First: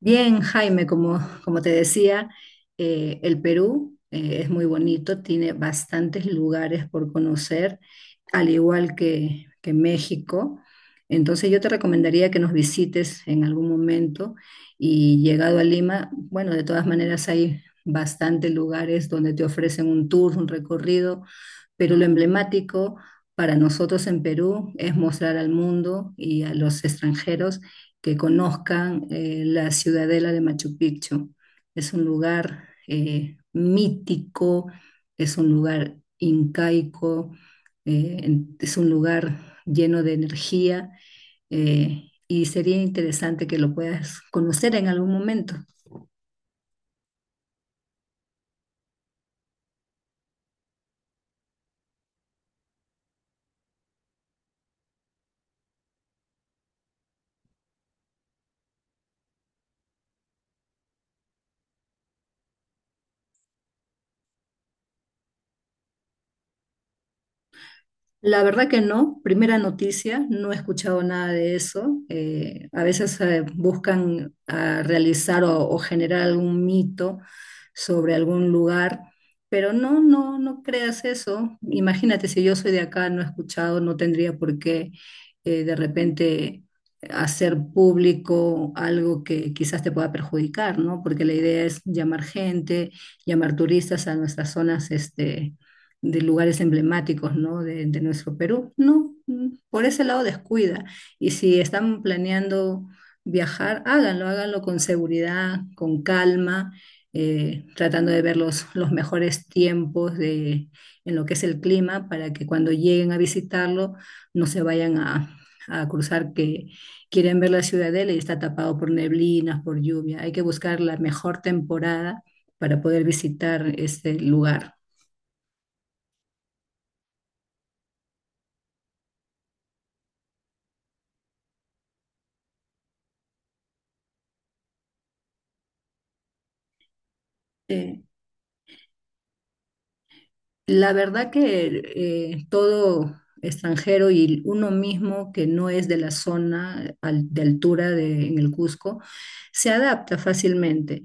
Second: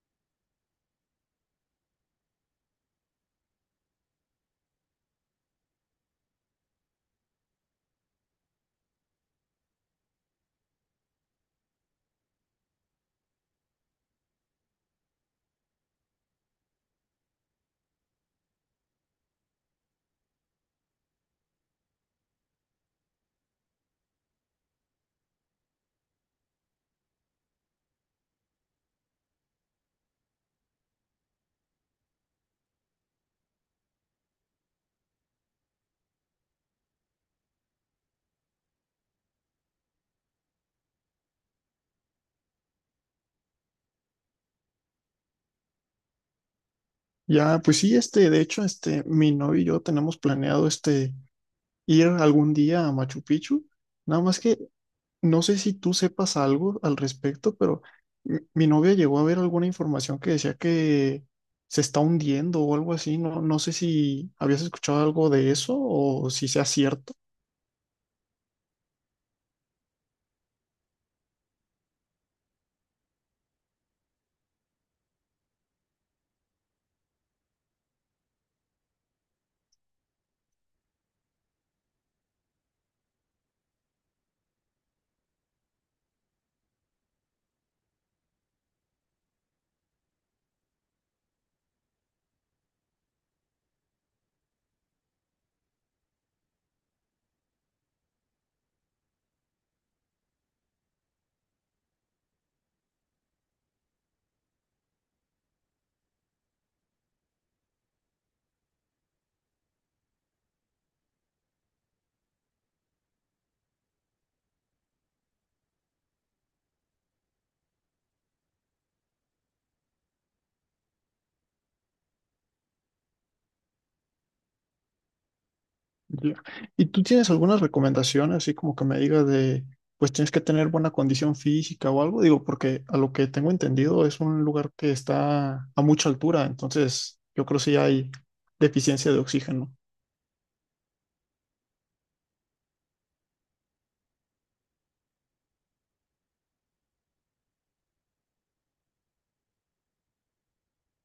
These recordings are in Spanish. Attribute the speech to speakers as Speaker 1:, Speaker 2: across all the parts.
Speaker 1: Bien, Jaime, como te decía, el Perú es muy bonito, tiene bastantes lugares por conocer, al igual que México. Entonces yo te recomendaría que nos visites en algún momento y llegado a Lima, bueno, de todas maneras hay bastantes lugares donde te ofrecen un tour, un recorrido, pero lo emblemático para nosotros en Perú es mostrar al mundo y a los extranjeros que conozcan la ciudadela de Machu Picchu. Es un lugar mítico, es un lugar incaico, es un lugar lleno de energía y sería interesante que lo puedas conocer en algún momento.
Speaker 2: Ya, pues sí, de hecho, mi novio y yo tenemos planeado, ir algún día a Machu Picchu. Nada más que no sé si tú sepas algo al respecto, pero mi novia llegó a ver alguna información que decía que se está hundiendo o algo así. No, no sé si habías escuchado algo de eso o si sea cierto.
Speaker 1: La verdad que no, primera noticia, no he escuchado nada de eso. A veces buscan realizar o generar algún mito sobre algún lugar, pero no creas eso. Imagínate, si yo soy de acá, no he escuchado, no tendría por qué de repente hacer público algo que quizás te pueda perjudicar, ¿no? Porque la idea es llamar gente, llamar turistas a nuestras zonas, este, de lugares emblemáticos, ¿no? De nuestro Perú. No, por ese lado descuida. Y si están planeando viajar, háganlo, háganlo con seguridad, con calma, tratando de ver los mejores tiempos de, en lo que es el clima para que cuando lleguen a visitarlo no se vayan a cruzar que quieren ver la ciudadela y está tapado por neblinas, por lluvia. Hay que buscar la mejor temporada para poder visitar este lugar.
Speaker 2: Ya. ¿Y tú tienes alguna recomendación así como que me digas de, pues tienes que tener buena condición física o algo? Digo, porque a lo que tengo entendido es un lugar que está a mucha altura, entonces yo creo que sí
Speaker 1: Sí.
Speaker 2: hay deficiencia de oxígeno.
Speaker 1: La verdad que todo extranjero y uno mismo que no es de la zona de altura de, en el Cusco se adapta fácilmente.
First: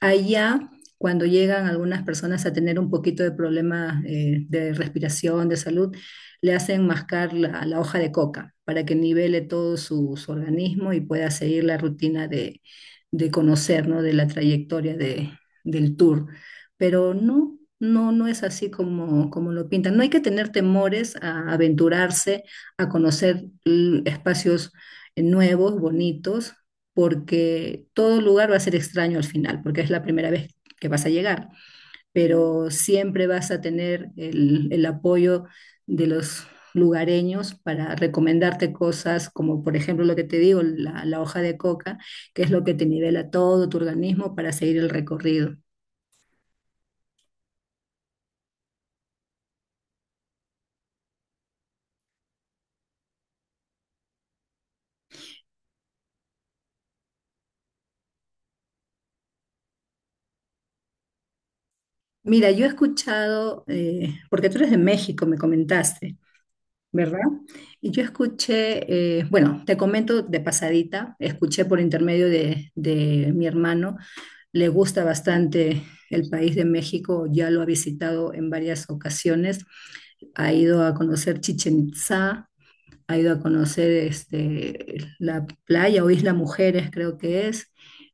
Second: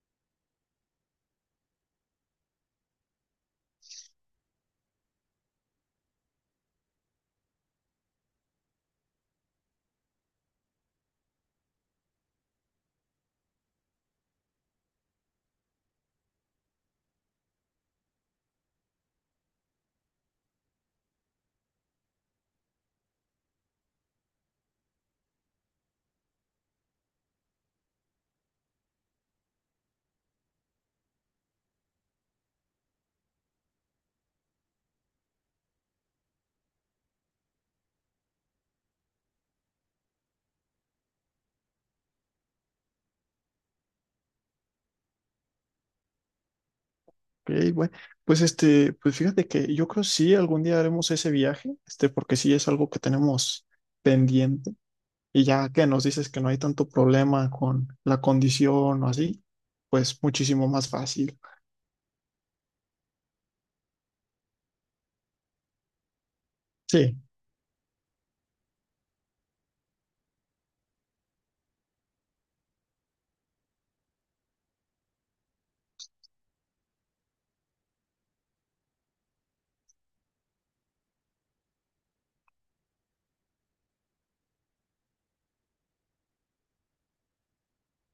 Speaker 1: Allá, cuando llegan algunas personas a tener un poquito de problemas de respiración, de salud, le hacen mascar la hoja de coca para que nivele todo su organismo y pueda seguir la rutina de conocer, ¿no? de la trayectoria del tour, pero no es así como, como lo pintan. No hay que tener temores a aventurarse, a conocer espacios nuevos, bonitos, porque todo lugar va a ser extraño al final, porque es la primera vez que vas a llegar, pero siempre vas a tener el apoyo de los lugareños para recomendarte cosas como por ejemplo lo que te digo, la hoja de coca, que es lo que te nivela todo tu organismo para seguir el recorrido.
Speaker 2: Ok, bueno, pues pues fíjate que yo creo sí algún día haremos ese viaje, porque sí es algo que tenemos pendiente y ya que nos dices que no hay tanto problema con la condición o así, pues muchísimo más fácil.
Speaker 1: Mira, yo he escuchado, porque tú eres de México, me comentaste,
Speaker 2: Sí.
Speaker 1: ¿verdad? Y yo escuché, bueno, te comento de pasadita, escuché por intermedio de mi hermano, le gusta bastante el país de México, ya lo ha visitado en varias ocasiones, ha ido a conocer Chichen Itzá, ha ido a conocer este, la playa o Isla Mujeres, creo que es,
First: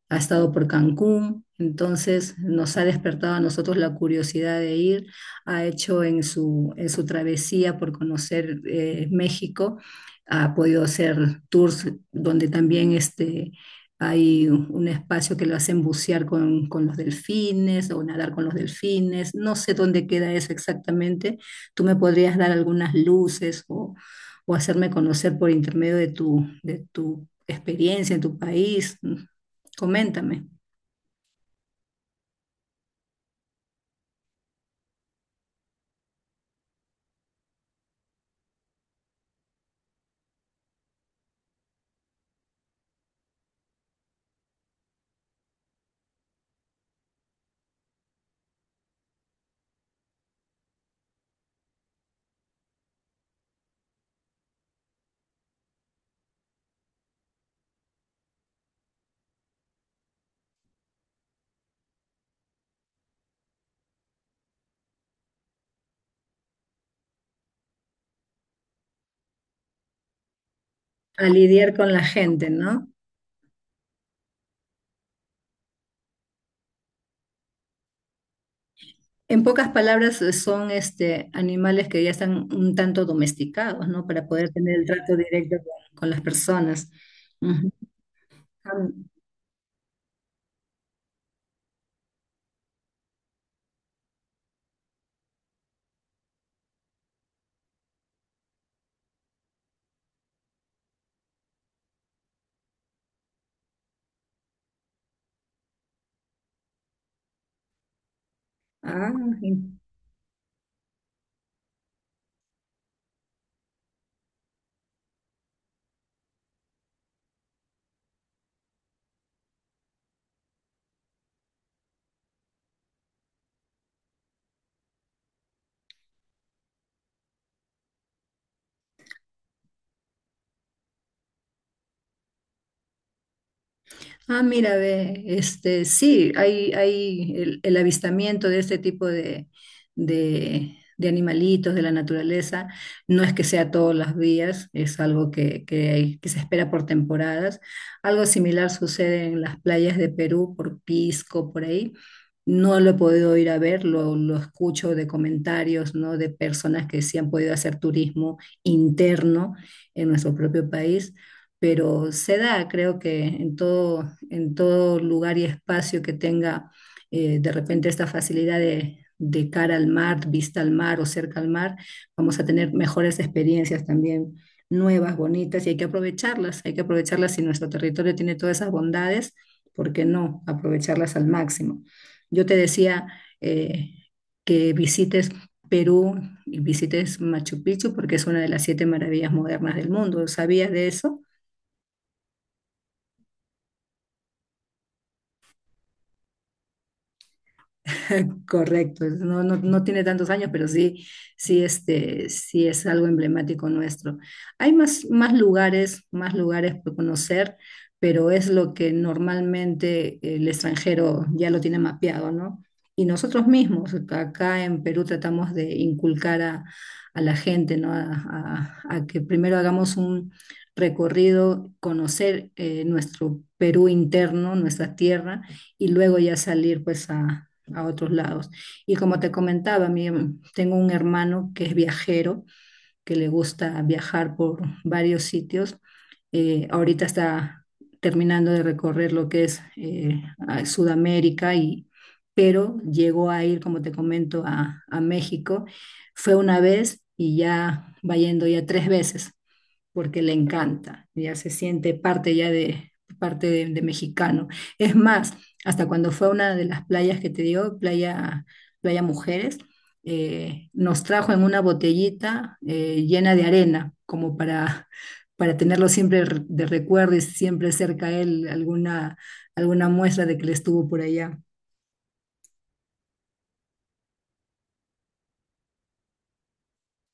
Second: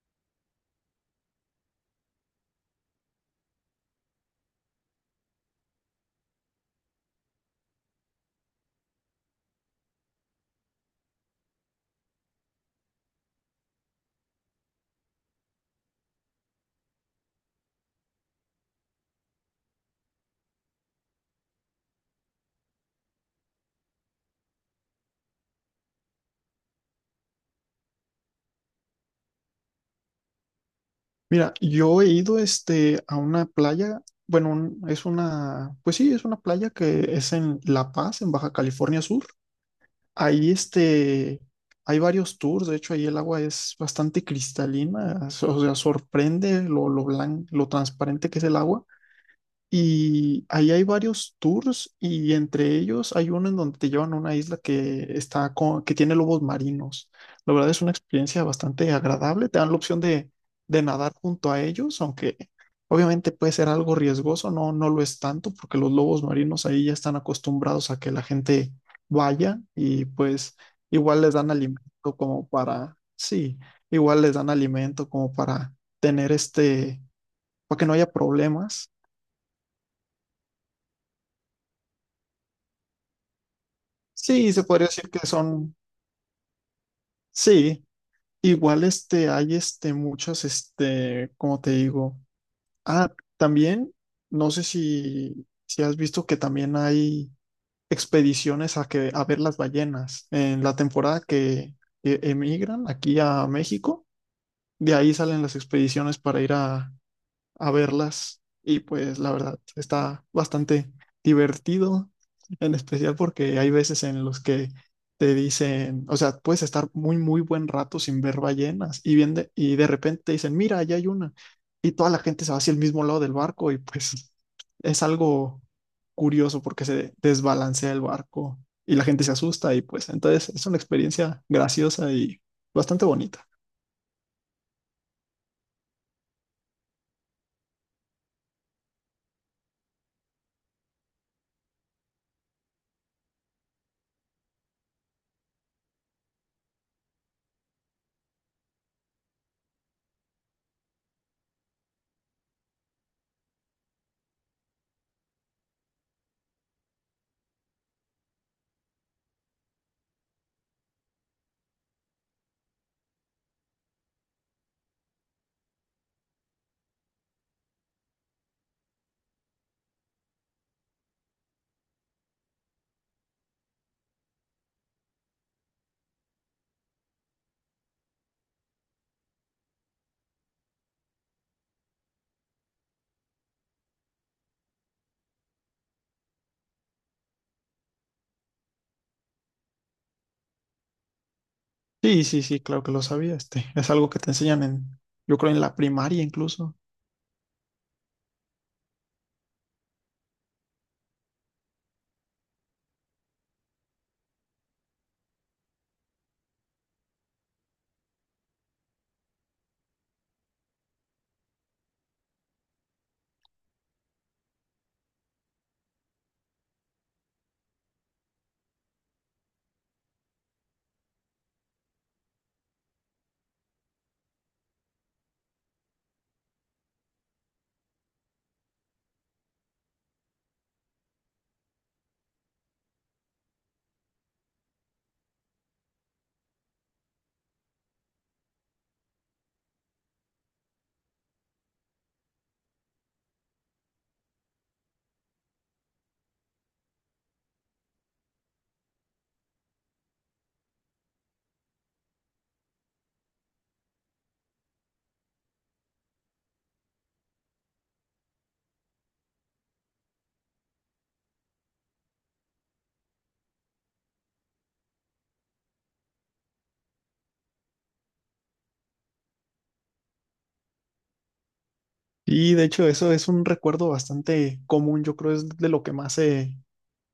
Speaker 1: ha estado por Cancún, entonces nos ha despertado a nosotros la curiosidad de ir, ha hecho en su travesía por conocer México, ha podido hacer tours donde también este, hay un espacio que lo hacen bucear con los delfines o nadar con los delfines, no sé dónde queda eso exactamente, tú me podrías dar algunas luces o hacerme conocer por intermedio de tu experiencia en tu país. Coméntame.
Speaker 2: Mira, yo he ido a una playa, bueno, es una, pues sí, es una playa que es en La Paz, en Baja California Sur. Ahí hay varios tours, de hecho ahí el agua es bastante cristalina, o sea, sorprende lo blanco, lo transparente que es el agua. Y ahí hay varios tours y entre ellos hay uno en donde te llevan a una isla que está con, que tiene lobos marinos. La verdad es una experiencia bastante agradable. Te dan la opción de nadar junto a ellos, aunque obviamente puede ser algo riesgoso, no, no lo es tanto porque los lobos marinos ahí ya están acostumbrados a que la gente vaya y pues igual
Speaker 1: A
Speaker 2: les dan
Speaker 1: lidiar con la
Speaker 2: alimento
Speaker 1: gente,
Speaker 2: como
Speaker 1: ¿no?
Speaker 2: para, sí, igual les dan alimento como para tener para que no haya problemas.
Speaker 1: En pocas palabras, son este, animales que ya están un tanto domesticados, ¿no? Para poder
Speaker 2: Sí, se
Speaker 1: tener el
Speaker 2: podría decir
Speaker 1: trato
Speaker 2: que
Speaker 1: directo
Speaker 2: son,
Speaker 1: con las personas. Ujú.
Speaker 2: sí,
Speaker 1: Ah,
Speaker 2: igual hay muchas, como te digo, ah, también, no sé si, si has visto que también hay expediciones a, que, a ver las ballenas. En la temporada que emigran aquí a México, de ahí salen las expediciones para ir a verlas y
Speaker 1: ah,
Speaker 2: pues la verdad está bastante divertido, en especial porque hay veces en los que te dicen, o sea, puedes estar muy, muy buen rato sin ver ballenas y, bien de, y de repente te dicen, mira, allá hay una y toda la gente se va hacia el mismo lado del barco y pues es algo curioso porque se desbalancea el barco y la gente se asusta y pues entonces es una experiencia graciosa y bastante bonita.
Speaker 1: Ah, mira, ve, este, sí, hay el avistamiento de este tipo de animalitos de la naturaleza. No es que sea todos los días, es algo que, que se espera por temporadas. Algo similar sucede en las playas de Perú, por Pisco, por ahí. No lo he podido ir a ver, lo escucho de comentarios, ¿no? De personas que sí han podido hacer turismo interno en nuestro propio país, pero se da, creo que en todo lugar y espacio que tenga de repente esta facilidad de cara al mar, vista al mar o cerca al mar, vamos a tener mejores experiencias también, nuevas, bonitas, y hay que aprovecharlas si nuestro territorio tiene todas esas bondades, ¿por qué no aprovecharlas al máximo? Yo te decía eh, que visites... Perú y visites Machu Picchu porque es una de las siete maravillas modernas del mundo. ¿Sabías de eso?
Speaker 2: Sí, sí, sí, claro que lo sabía, es algo que te enseñan en, yo creo en la primaria incluso.
Speaker 1: Correcto, no, no, no tiene tantos años, pero sí, sí, este, sí es algo emblemático nuestro. Hay más, más lugares por conocer, pero es lo que normalmente el extranjero ya lo tiene mapeado, ¿no? Y nosotros mismos, acá en Perú tratamos de inculcar a la gente, ¿no? A que primero hagamos un recorrido, conocer nuestro Perú interno, nuestra tierra y luego ya salir pues a otros lados. Y como te comentaba, mi, tengo un hermano que es viajero, que le gusta viajar por varios sitios. Ahorita está terminando de recorrer lo que es a Sudamérica y pero llegó a ir, como te comento, a México. Fue una vez y ya va yendo ya tres veces porque le encanta, ya se siente parte ya de parte de mexicano. Es más, hasta cuando fue a una de las playas que te digo, playa, playa Mujeres, nos trajo en una botellita llena de arena, como para tenerlo siempre de recuerdo y siempre cerca a él alguna, alguna muestra de que le estuvo por allá.
Speaker 2: Y de hecho eso es un recuerdo bastante común, yo creo es de lo que más se,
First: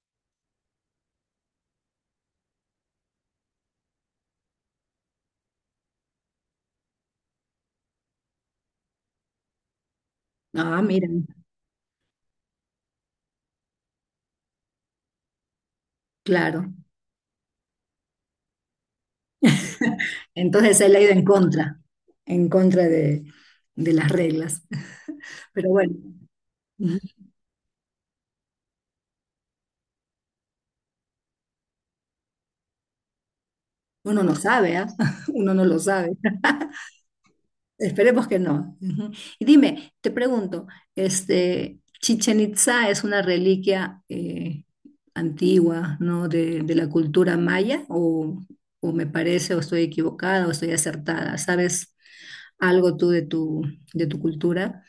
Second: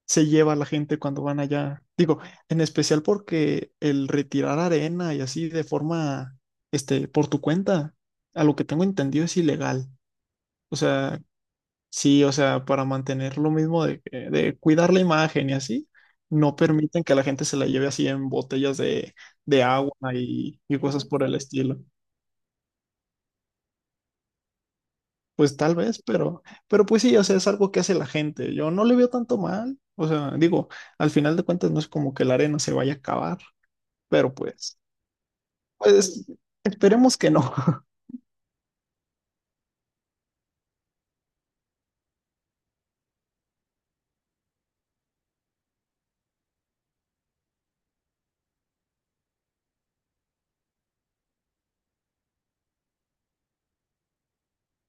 Speaker 2: se lleva la gente cuando van allá. Digo, en especial porque el retirar arena y así de forma, por tu cuenta, a lo que tengo entendido es ilegal. O
Speaker 1: Ah,
Speaker 2: sea,
Speaker 1: miren,
Speaker 2: sí, o sea, para mantener lo mismo de, que- de cuidar la imagen y así, no
Speaker 1: claro.
Speaker 2: permiten que la gente se la lleve así en botellas de agua y
Speaker 1: Entonces él ha
Speaker 2: cosas
Speaker 1: ido
Speaker 2: por el estilo.
Speaker 1: en contra de las reglas.
Speaker 2: Pues
Speaker 1: Pero
Speaker 2: tal
Speaker 1: bueno.
Speaker 2: vez, pero pues sí, o sea, es algo que hace la gente. Yo no le veo tanto mal. O sea, digo, al final de cuentas no es como que la arena se vaya a acabar,
Speaker 1: Uno no
Speaker 2: pero
Speaker 1: sabe,
Speaker 2: pues,
Speaker 1: ¿ah? Uno no lo sabe.
Speaker 2: pues esperemos que no.
Speaker 1: Esperemos que no. Ujú. Y dime, te pregunto, este, Chichen Itza es una reliquia antigua, ¿no? De la cultura maya, o me parece, o estoy equivocada, o estoy acertada. ¿Sabes algo tú de tu cultura?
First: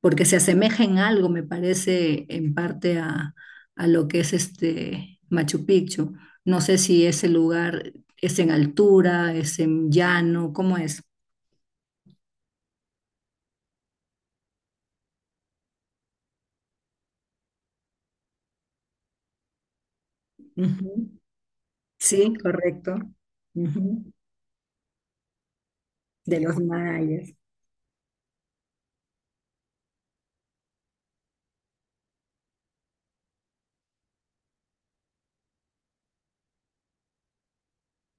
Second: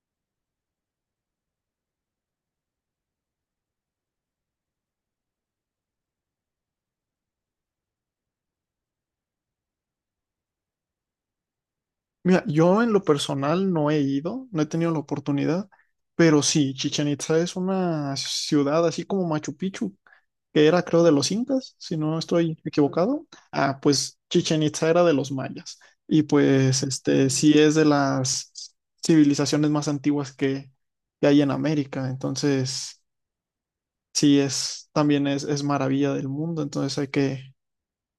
Speaker 1: Porque se asemeja en algo, me parece, en parte a lo que es este Machu Picchu. No sé si ese lugar es en altura, es en llano, ¿cómo es?
Speaker 2: Mira, yo en lo personal no he ido, no he tenido la oportunidad, pero sí, Chichen Itza es una ciudad así como Machu Picchu que era creo
Speaker 1: Ujú.
Speaker 2: de los incas, si no
Speaker 1: Sí,
Speaker 2: estoy
Speaker 1: correcto.
Speaker 2: equivocado. Ah,
Speaker 1: Ujú.
Speaker 2: pues Chichen Itza era de los mayas y
Speaker 1: De los
Speaker 2: pues este
Speaker 1: mayas.
Speaker 2: sí es de las civilizaciones más antiguas que hay en América, entonces sí es también es maravilla del mundo, entonces hay que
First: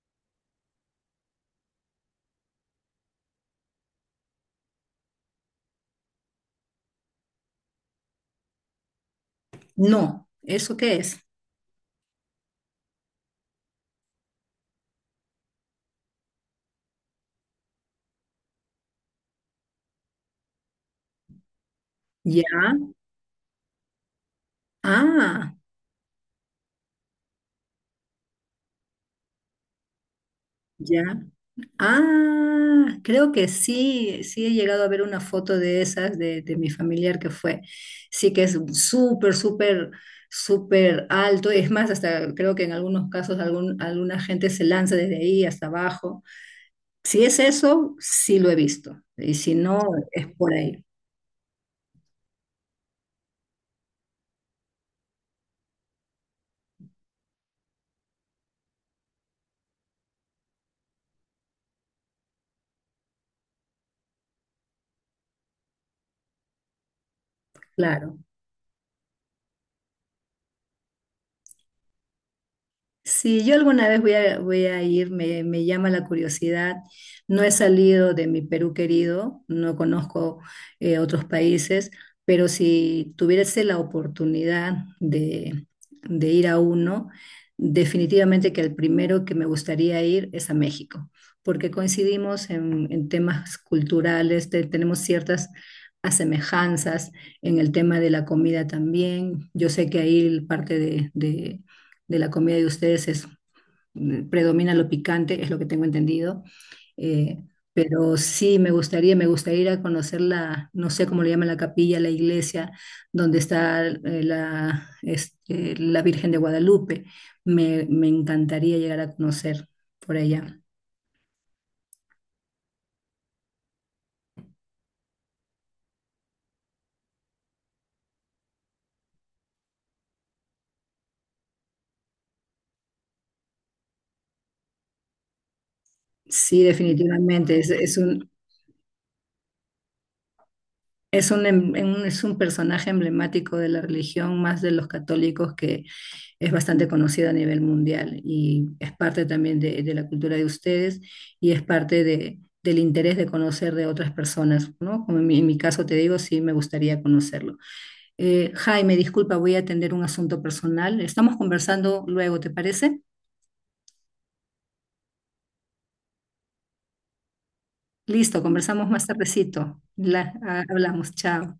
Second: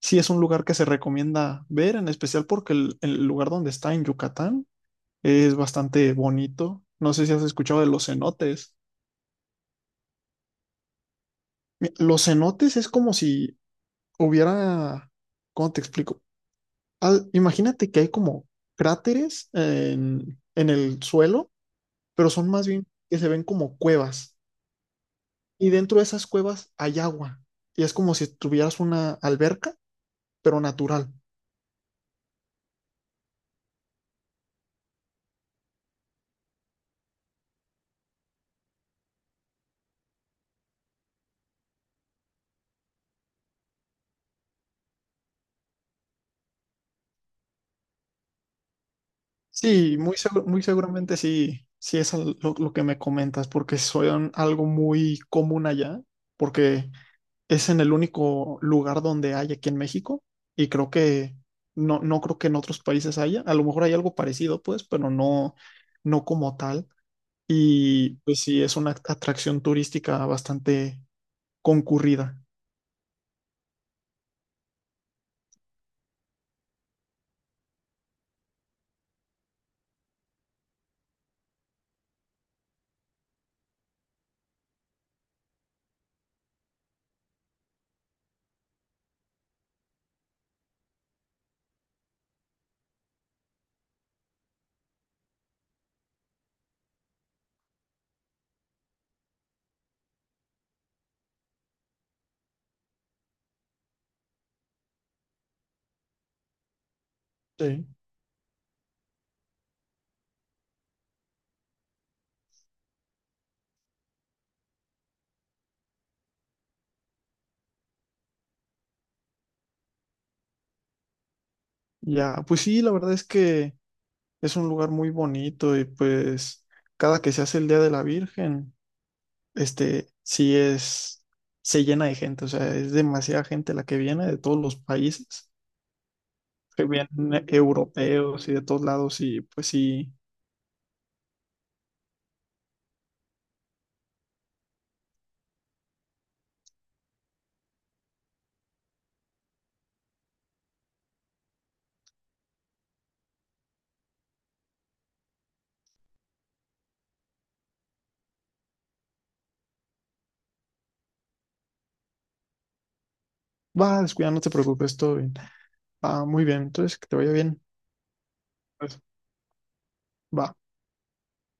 Speaker 2: sí es un lugar que se recomienda ver, en especial porque el lugar donde está en Yucatán es bastante bonito. No sé si has escuchado de los cenotes.
Speaker 1: No, ¿eso qué es?
Speaker 2: Los cenotes es como si hubiera. ¿Cómo te explico? Ah, imagínate que hay como cráteres en el suelo, pero son más bien
Speaker 1: Ya.
Speaker 2: que se ven como cuevas.
Speaker 1: Ah,
Speaker 2: Y dentro de esas cuevas hay agua. Y es como si tuvieras una alberca, pero
Speaker 1: ya.
Speaker 2: natural.
Speaker 1: Ah, creo que sí, sí he llegado a ver una foto de esas de mi familiar que fue. Sí que es súper, súper, súper alto. Es más, hasta creo que en algunos casos algún, alguna gente se lanza desde ahí hasta abajo. Si es eso, sí lo he visto. Y si no,
Speaker 2: Sí, muy,
Speaker 1: es por
Speaker 2: muy
Speaker 1: ahí.
Speaker 2: seguramente sí, sí es lo que me comentas, porque son algo muy común allá, porque es en el único lugar donde hay aquí en México. Y creo que no, no creo que en otros países haya. A lo mejor hay algo parecido, pues, pero no, no como tal. Y
Speaker 1: Claro.
Speaker 2: pues sí, es una atracción turística bastante concurrida.
Speaker 1: Si yo alguna vez voy voy a ir, me llama la curiosidad. No he salido de mi Perú querido, no conozco otros países, pero si tuviese la oportunidad de ir a uno, definitivamente que el primero que me gustaría ir es a México, porque coincidimos en temas culturales, tenemos ciertas asemejanzas en el tema de la comida también. Yo sé que ahí parte de la comida de ustedes es, predomina lo picante, es lo que tengo entendido. Eh,
Speaker 2: Sí.
Speaker 1: pero sí, me gustaría ir a conocer la, no sé cómo le llaman la capilla, la iglesia, donde está la, este, la Virgen de Guadalupe. Me encantaría llegar a conocer por allá.
Speaker 2: Ya, pues sí, la verdad es que es un lugar muy bonito y pues cada que se hace el Día de la Virgen, sí es, se llena de gente, o sea, es demasiada gente la que viene de todos los países,
Speaker 1: Sí,
Speaker 2: que vienen
Speaker 1: definitivamente, es un,
Speaker 2: europeos y de todos lados y pues sí,
Speaker 1: es un, es un personaje emblemático de la religión, más de los católicos que, es bastante conocida a nivel mundial y es parte también de la cultura de ustedes y es parte de, del interés de conocer de otras personas, ¿no? Como en mi caso te digo, sí me gustaría conocerlo. Jaime, disculpa, voy a atender un asunto personal. Estamos conversando luego, ¿te parece?
Speaker 2: va, descuida, no te preocupes, todo bien. Ah, muy bien, entonces que te vaya bien.
Speaker 1: Listo, conversamos
Speaker 2: Pues,
Speaker 1: más tardecito.
Speaker 2: va.
Speaker 1: Hablamos, chao.